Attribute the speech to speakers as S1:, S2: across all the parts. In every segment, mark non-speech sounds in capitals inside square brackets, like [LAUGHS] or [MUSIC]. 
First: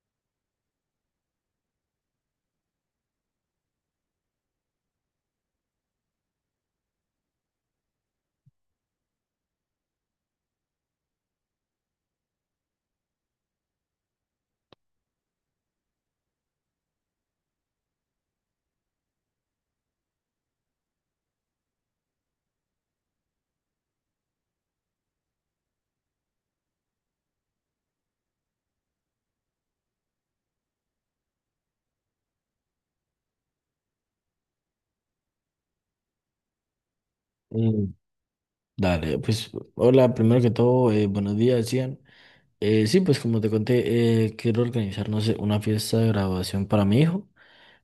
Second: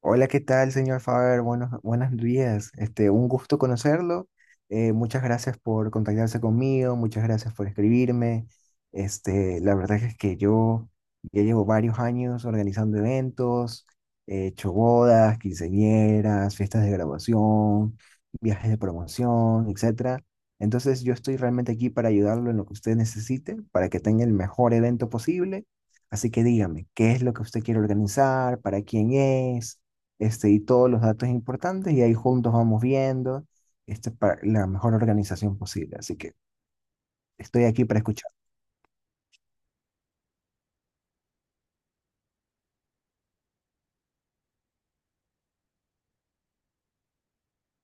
S1: Hola, ¿qué tal, señor Faber? Buenos días. Un gusto conocerlo. Muchas gracias por contactarse conmigo, muchas gracias por escribirme. La verdad es que yo ya llevo varios años organizando eventos, he hecho bodas, quinceañeras, fiestas de graduación, viajes de promoción, etcétera. Entonces, yo estoy realmente aquí para ayudarlo en lo que usted necesite, para que tenga el mejor evento posible. Así que dígame, ¿qué es lo que usted quiere organizar? ¿Para quién es? Y todos los datos importantes y ahí juntos vamos viendo, para la mejor organización posible. Así que estoy aquí
S2: Mm,
S1: para escuchar.
S2: Dale, pues hola, primero que todo, buenos días, Ian. Sí, pues como te conté, quiero organizar, no sé, una fiesta de graduación para mi hijo.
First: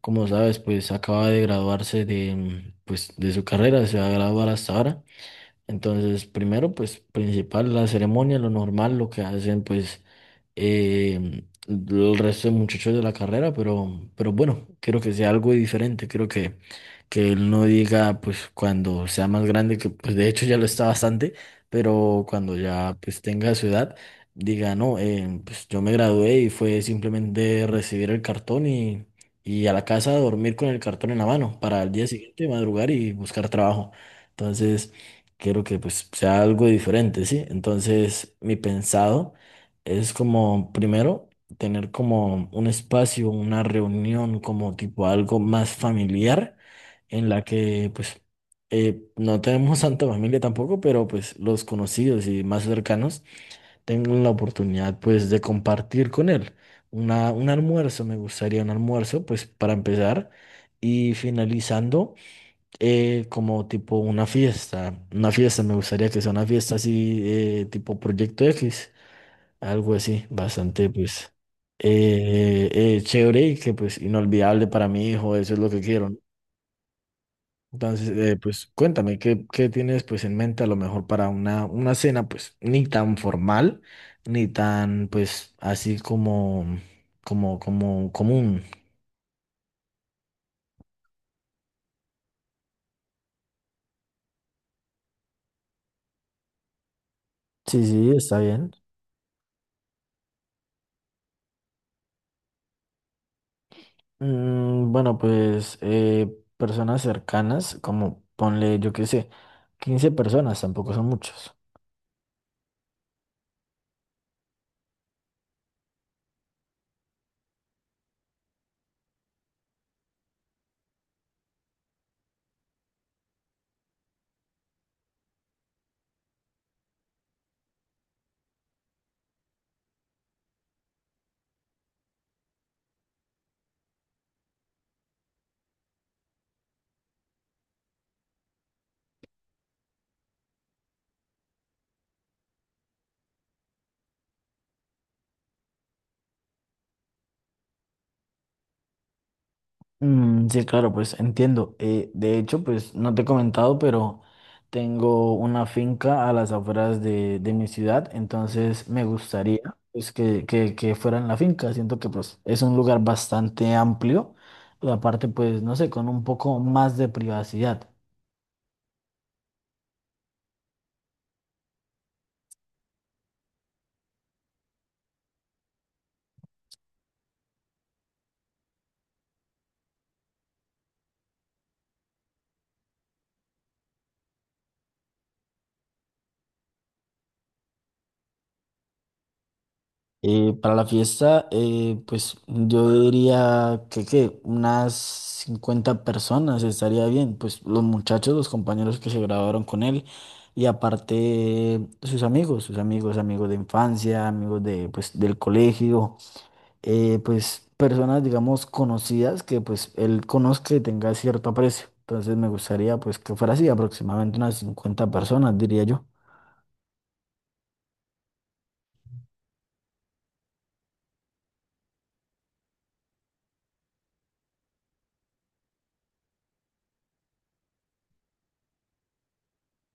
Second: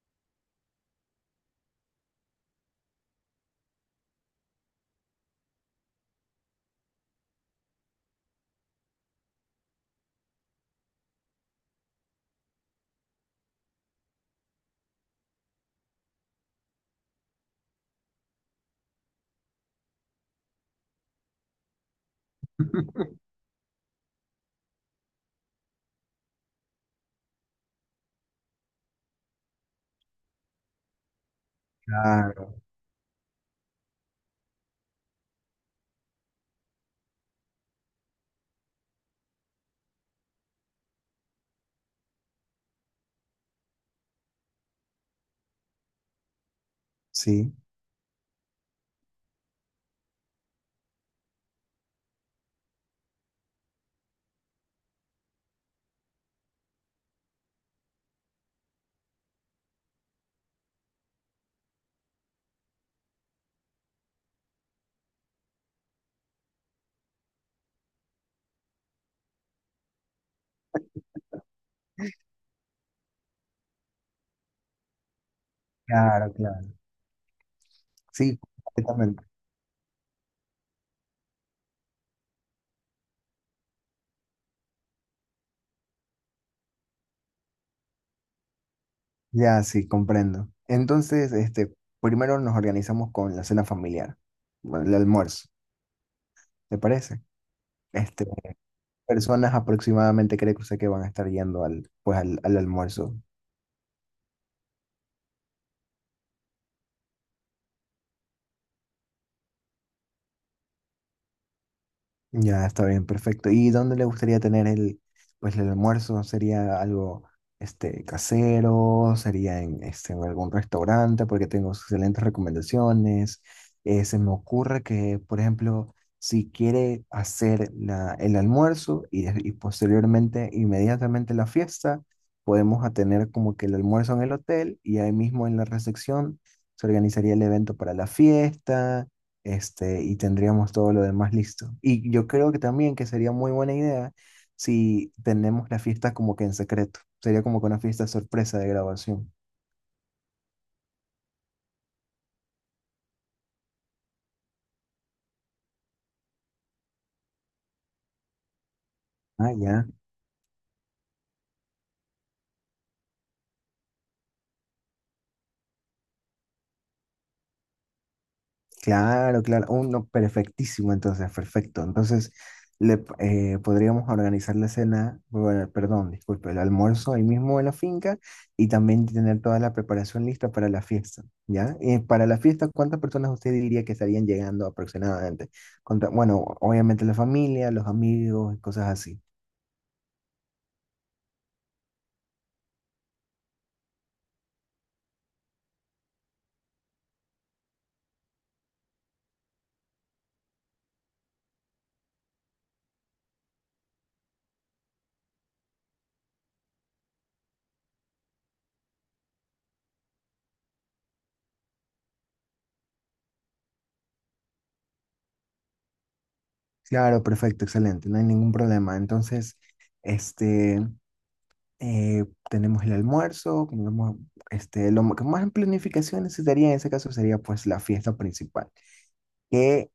S2: Como sabes, pues acaba de graduarse de, pues, de su carrera, se va a graduar hasta ahora. Entonces, primero, pues principal, la ceremonia, lo normal, lo que hacen, pues el resto de muchachos de la carrera, pero bueno, quiero que sea algo diferente, quiero que él no diga, pues cuando sea más grande, que pues de hecho ya lo está bastante, pero cuando ya pues tenga su edad, diga, no, pues yo me gradué y fue simplemente recibir el cartón y a la casa a dormir con el cartón en la mano para el día siguiente
S1: Claro,
S2: madrugar y buscar trabajo. Entonces, quiero que pues sea algo diferente, ¿sí? Entonces, mi pensado es como, primero, tener como un espacio, una reunión, como tipo algo más familiar, en la
S1: sí,
S2: que pues no tenemos [LAUGHS] tanta familia tampoco, pero pues los conocidos y más cercanos tengan la oportunidad pues de compartir con él. Una, un almuerzo, me gustaría un almuerzo, pues para empezar. Y finalizando, como tipo una fiesta. Una fiesta, me gustaría que sea una fiesta así, tipo Proyecto X. Algo así, bastante, pues, chévere y que, pues, inolvidable para mi hijo, eso es lo que quiero, ¿no?
S1: claro, claro.
S2: Entonces,
S1: Sí,
S2: pues, cuéntame,
S1: completamente.
S2: ¿qué, qué tienes, pues, en mente a lo mejor para una cena, pues, ni tan formal, ni tan, pues, así como, como, como común?
S1: Ya, sí, comprendo. Entonces, primero nos organizamos con la cena familiar, bueno, el almuerzo, ¿te parece?
S2: Sí, sí,
S1: Este,
S2: está bien.
S1: Personas aproximadamente creo que sé que van a estar yendo al almuerzo.
S2: Bueno, pues, personas cercanas, como, ponle, yo qué sé, 15 personas, tampoco son muchos.
S1: Ya, está bien, perfecto. ¿Y dónde le gustaría tener pues el almuerzo? ¿Sería algo casero? ¿Sería en, en algún restaurante? Porque tengo excelentes recomendaciones. Se me ocurre que, por ejemplo, si quiere hacer el almuerzo y, y posteriormente, inmediatamente la fiesta, podemos a tener como que el almuerzo en el hotel y ahí mismo en la recepción se organizaría el evento para la fiesta, y tendríamos todo lo demás listo. Y yo creo que también que sería muy buena idea si tenemos la fiesta como que en secreto. Sería como que una fiesta sorpresa de grabación.
S2: Mm, sí, claro, pues entiendo. De hecho, pues no te he comentado, pero tengo una finca a las afueras de mi ciudad, entonces me
S1: Ah,
S2: gustaría
S1: ya.
S2: pues, que fuera en la finca. Siento que pues es un lugar bastante amplio y aparte pues no sé, con un poco más de privacidad.
S1: Claro, claro, uno perfectísimo, entonces, perfecto. Entonces, podríamos organizar la cena, bueno, perdón, disculpe, el almuerzo ahí mismo en la finca y también tener toda la preparación lista para la fiesta, ¿ya? Y para la fiesta, ¿cuántas personas usted diría que estarían llegando aproximadamente? Bueno, obviamente la familia, los amigos y cosas así.
S2: Para la fiesta, pues yo diría que, ¿qué? unas 50 personas estaría bien, pues los muchachos, los compañeros que se graduaron con él y aparte sus amigos, amigos de infancia, amigos de, pues, del colegio, pues personas, digamos, conocidas que pues él conozca y tenga cierto aprecio. Entonces me gustaría pues que fuera así, aproximadamente unas 50 personas, diría yo.
S1: Claro, perfecto, excelente, no hay ningún problema. Entonces, este... eh, tenemos el almuerzo, tenemos, lo que más en planificación necesitaría en ese caso sería pues la fiesta principal. ¿Qué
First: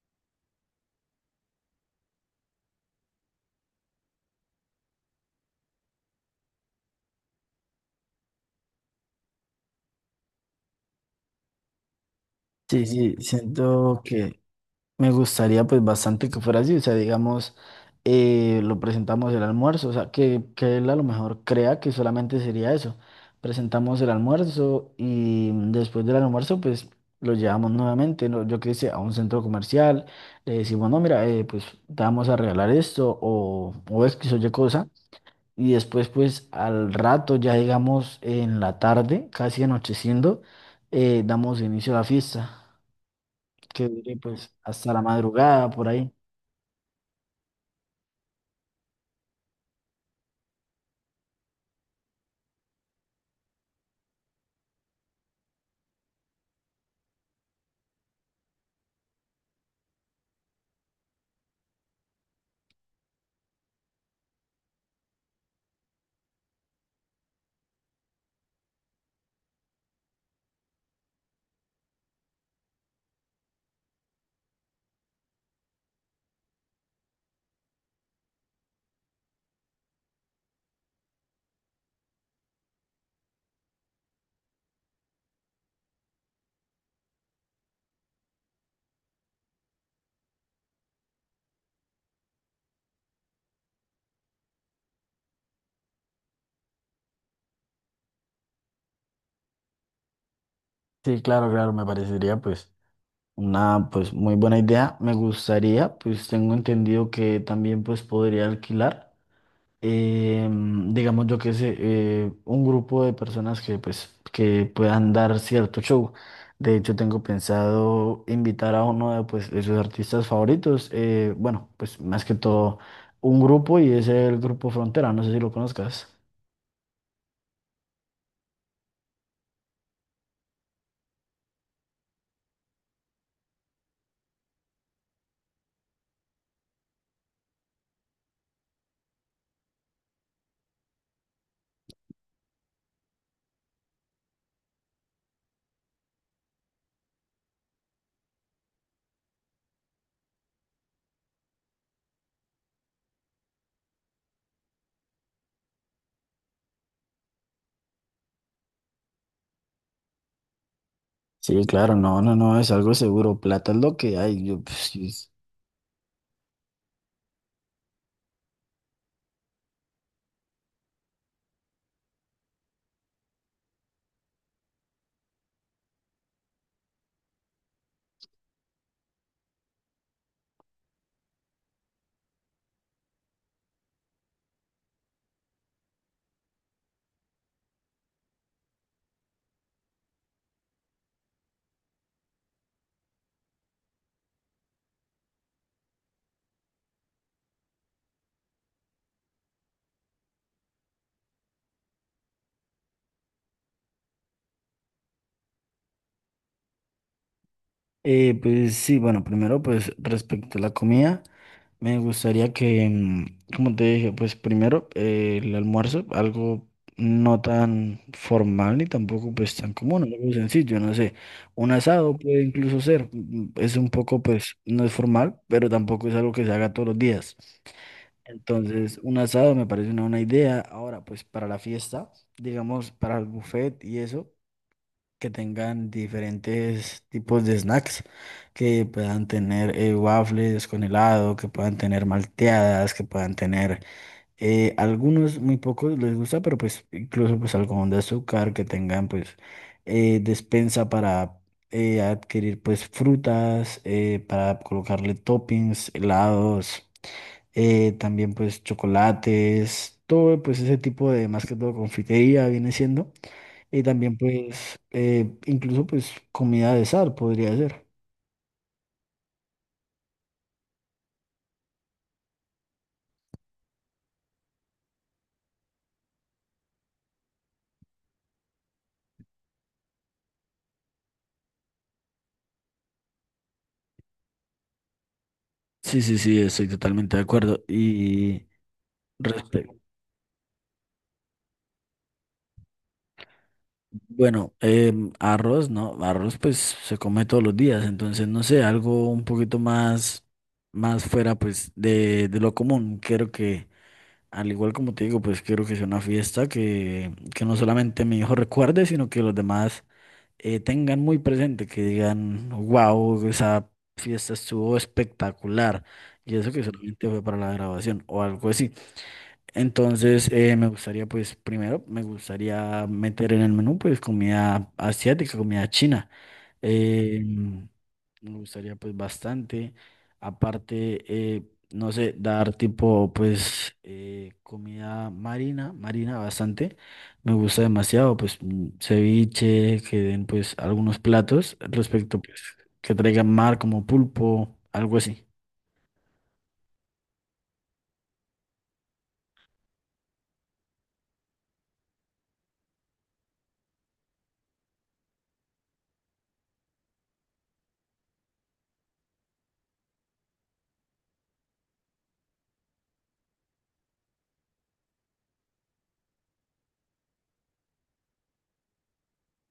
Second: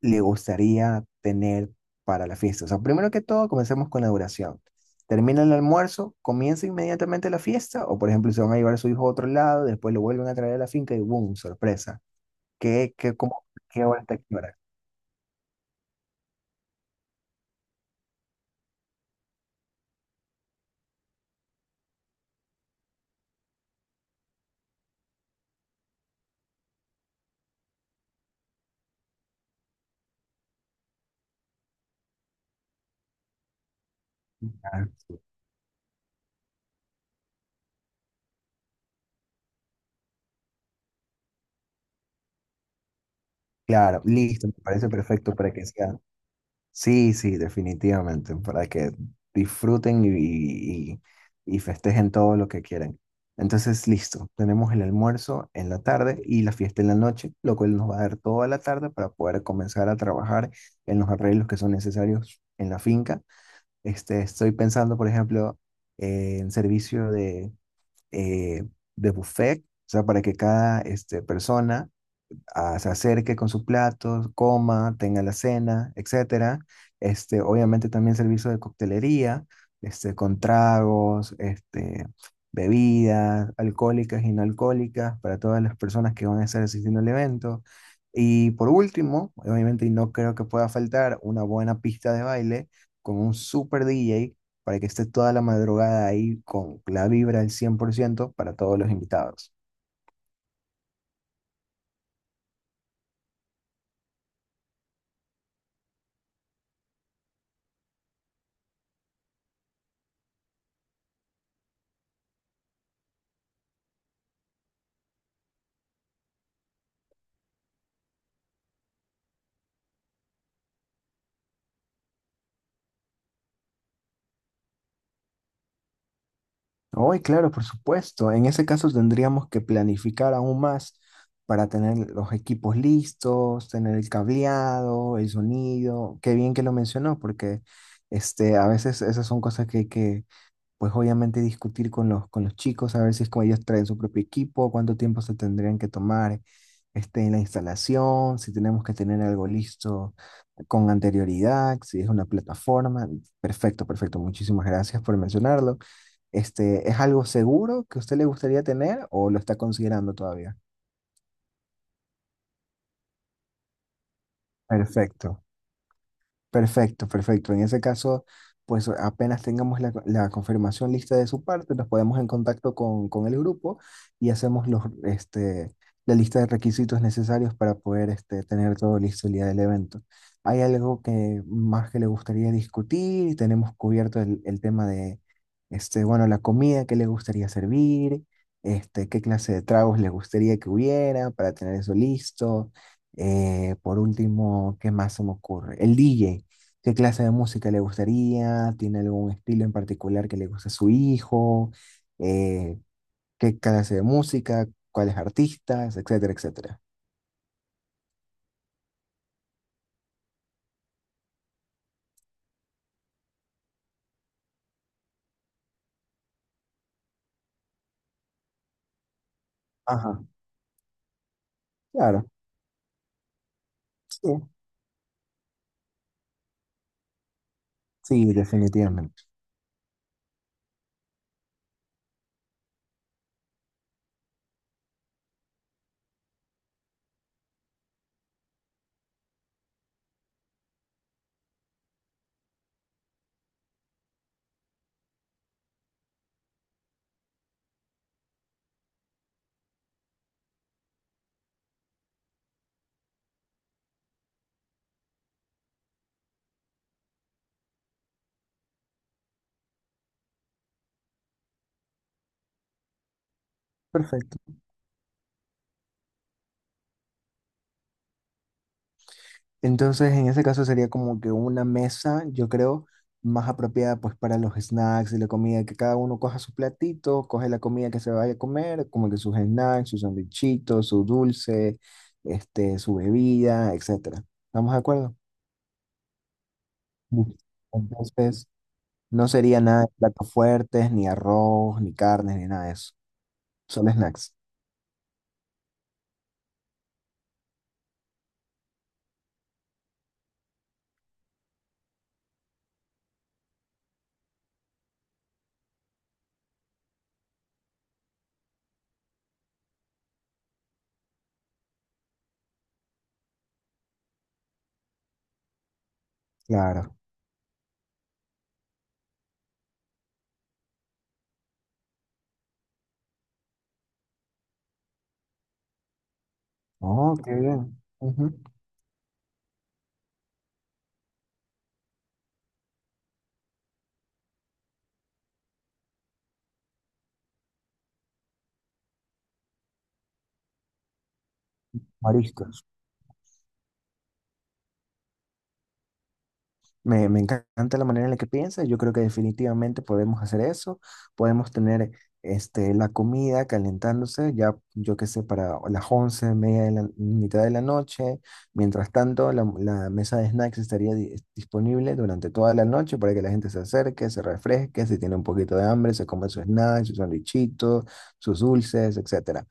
S1: le gustaría tener para la fiesta? O sea, primero que todo, comencemos con la duración. ¿Termina el almuerzo? ¿Comienza inmediatamente la fiesta? O por ejemplo, se van a llevar a su hijo a otro lado, después lo vuelven a traer a la finca y ¡boom! ¡Sorpresa!
S2: Sí,
S1: ¿Qué,
S2: sí,
S1: qué, cómo, qué hora
S2: siento
S1: está aquí?
S2: que me gustaría pues bastante que fuera así, o sea, digamos, lo presentamos el almuerzo, o sea, que él a lo mejor crea que solamente sería eso. Presentamos el almuerzo y después del almuerzo pues lo llevamos nuevamente, ¿no? Yo qué sé, a un centro comercial, le decimos, no, mira, pues te vamos a regalar esto o es que soy cosa. Y después pues al rato, ya digamos en la tarde, casi anocheciendo, damos inicio a la fiesta, que
S1: Claro,
S2: dure
S1: listo, me
S2: pues
S1: parece
S2: hasta la
S1: perfecto para que
S2: madrugada por
S1: sea.
S2: ahí.
S1: Sí, sí, definitivamente, para que disfruten y festejen todo lo que quieran. Entonces, listo, tenemos el almuerzo en la tarde y la fiesta en la noche, lo cual nos va a dar toda la tarde para poder comenzar a trabajar en los arreglos que son necesarios en la finca. Estoy pensando, por ejemplo, en servicio eh, de buffet, o sea, para que cada persona se acerque con su plato, coma, tenga la cena, etcétera. Obviamente también servicio de coctelería, con tragos, bebidas alcohólicas y no alcohólicas para todas las personas que van a estar asistiendo al evento. Y por último, obviamente, y no creo que pueda faltar, una buena pista de baile con un super DJ para que esté toda la madrugada ahí con la vibra al 100% para todos los invitados.
S2: Sí, claro, claro, me parecería pues una pues muy buena idea. Me gustaría, pues tengo entendido que también pues podría alquilar, digamos yo que sé, un grupo de personas que pues que puedan dar cierto show. De hecho, tengo pensado invitar a uno de pues de sus artistas favoritos. Bueno, pues más que todo un grupo y es el grupo Frontera, no sé si lo conozcas.
S1: Hoy, claro, por supuesto. En ese caso tendríamos que planificar aún más para tener los equipos listos, tener el cableado, el sonido. Qué bien que lo mencionó, porque, a veces esas son cosas que hay que, pues obviamente discutir con con los chicos, a ver si es como ellos traen su propio equipo, cuánto tiempo se tendrían que tomar, en la instalación, si tenemos que tener algo listo con anterioridad, si es una plataforma. Perfecto, perfecto. Muchísimas gracias por mencionarlo. ¿Es algo seguro que a usted le gustaría tener o lo está considerando todavía?
S2: Sí, claro, no, no, no, es algo seguro. Plata es lo que hay. Yo, pues.
S1: Perfecto. Perfecto, perfecto. En ese caso, pues apenas tengamos la confirmación lista de su parte, nos ponemos en contacto con el grupo y hacemos la lista de requisitos necesarios para poder, tener todo listo el día del evento. ¿Hay algo que más que le gustaría discutir? Tenemos cubierto el tema de, bueno, la comida que le gustaría servir, qué clase de tragos le gustaría que hubiera para tener eso listo. Por último, ¿qué más se me ocurre? El DJ, qué clase de música le gustaría, tiene algún estilo en particular que le gusta a su hijo, eh, qué clase de música, cuáles artistas, etcétera, etcétera.
S2: Pues sí, bueno, primero pues respecto a la comida, me gustaría que, como te dije, pues primero el almuerzo, algo no tan formal ni tampoco pues tan común,
S1: Ajá,
S2: algo sencillo, no sé, un asado
S1: claro.
S2: puede incluso ser, es un poco
S1: Sí,
S2: pues no es formal, pero tampoco es algo que se haga todos los días.
S1: sí,
S2: Entonces, un
S1: definitivamente.
S2: asado me parece una buena idea. Ahora, pues para la fiesta, digamos, para el buffet y eso que tengan diferentes tipos de snacks, que puedan tener waffles con helado, que puedan tener malteadas, que puedan tener algunos, muy pocos les gusta, pero pues incluso pues algodón de azúcar, que tengan pues despensa para adquirir pues frutas, para colocarle toppings, helados, también pues chocolates, todo pues ese tipo de más que todo confitería viene siendo. Y también
S1: Perfecto.
S2: pues incluso pues comida de sal podría ser.
S1: Entonces, en ese caso sería como que una mesa, yo creo, más apropiada pues para los snacks y la comida, que cada uno coja su platito, coge la comida que se vaya a comer, como que sus snacks, sus sandwichitos, su dulce, su bebida, etcétera. ¿Estamos de acuerdo?
S2: Sí, sí, sí, estoy totalmente de
S1: Uf.
S2: acuerdo.
S1: Entonces, no sería
S2: Respe-
S1: nada de platos fuertes, ni arroz, ni carnes, ni nada de eso. Solo snacks.
S2: bueno, arroz, ¿no? Arroz pues se come todos los días, entonces no sé, algo un poquito más, más fuera pues de lo común. Quiero que, al igual como te digo, pues quiero que sea una fiesta que no solamente mi hijo recuerde, sino que los demás tengan muy presente, que digan, wow, esa fiesta estuvo espectacular, y eso que
S1: Claro.
S2: solamente fue para la grabación o algo así. Entonces, me gustaría, pues, primero, me gustaría meter en el menú, pues, comida asiática, comida china. Ujú.
S1: Oh, qué bien.
S2: Me
S1: Ujú.
S2: gustaría pues bastante. Aparte, no sé, dar tipo pues comida marina, marina bastante. Me gusta demasiado pues ceviche, que den pues algunos platos respecto pues
S1: Mariscos.
S2: que traigan mar como pulpo, algo así.
S1: Me encanta la manera en la que piensas. Yo creo que definitivamente podemos hacer eso. Podemos tener, la comida calentándose ya, yo qué sé, para las 11 media de la mitad de la noche. Mientras tanto, la mesa de snacks estaría disponible durante toda la noche para que la gente se acerque, se refresque, si tiene un poquito de hambre, se come sus snacks, sus sandwichitos, sus dulces, etcétera.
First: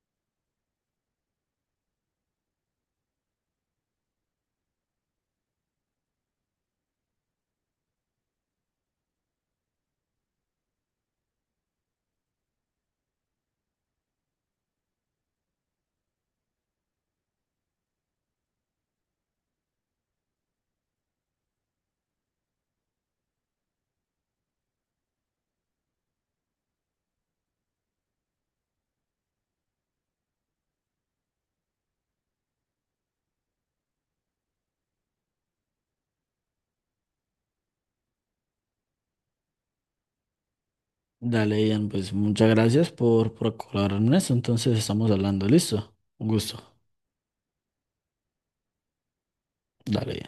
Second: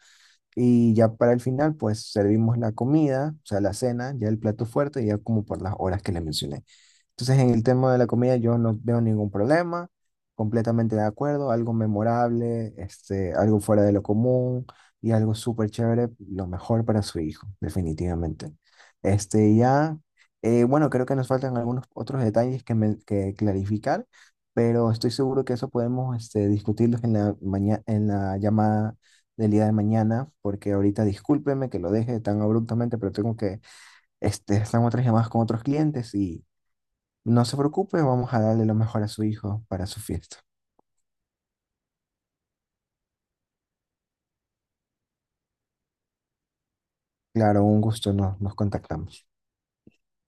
S1: Y ya para el final, pues servimos la comida, o sea, la cena, ya el plato fuerte, ya como por las horas que le mencioné. Entonces, en el tema de la comida yo no veo ningún problema, completamente de acuerdo, algo memorable, algo fuera de lo común y algo súper chévere, lo mejor para su hijo, definitivamente. Este, ya, bueno, creo que nos faltan algunos otros detalles que, que clarificar, pero estoy seguro que eso podemos, discutirlos en la en la llamada del día de mañana, porque ahorita discúlpeme que lo deje tan abruptamente, pero tengo que, están otras llamadas con otros clientes. No se preocupe, vamos a darle lo mejor a su hijo para su fiesta.
S2: Dale, Ian, pues muchas gracias por colaborar en eso. Entonces estamos hablando, ¿listo? Un gusto.
S1: Claro, un gusto, nos contactamos.
S2: Dale.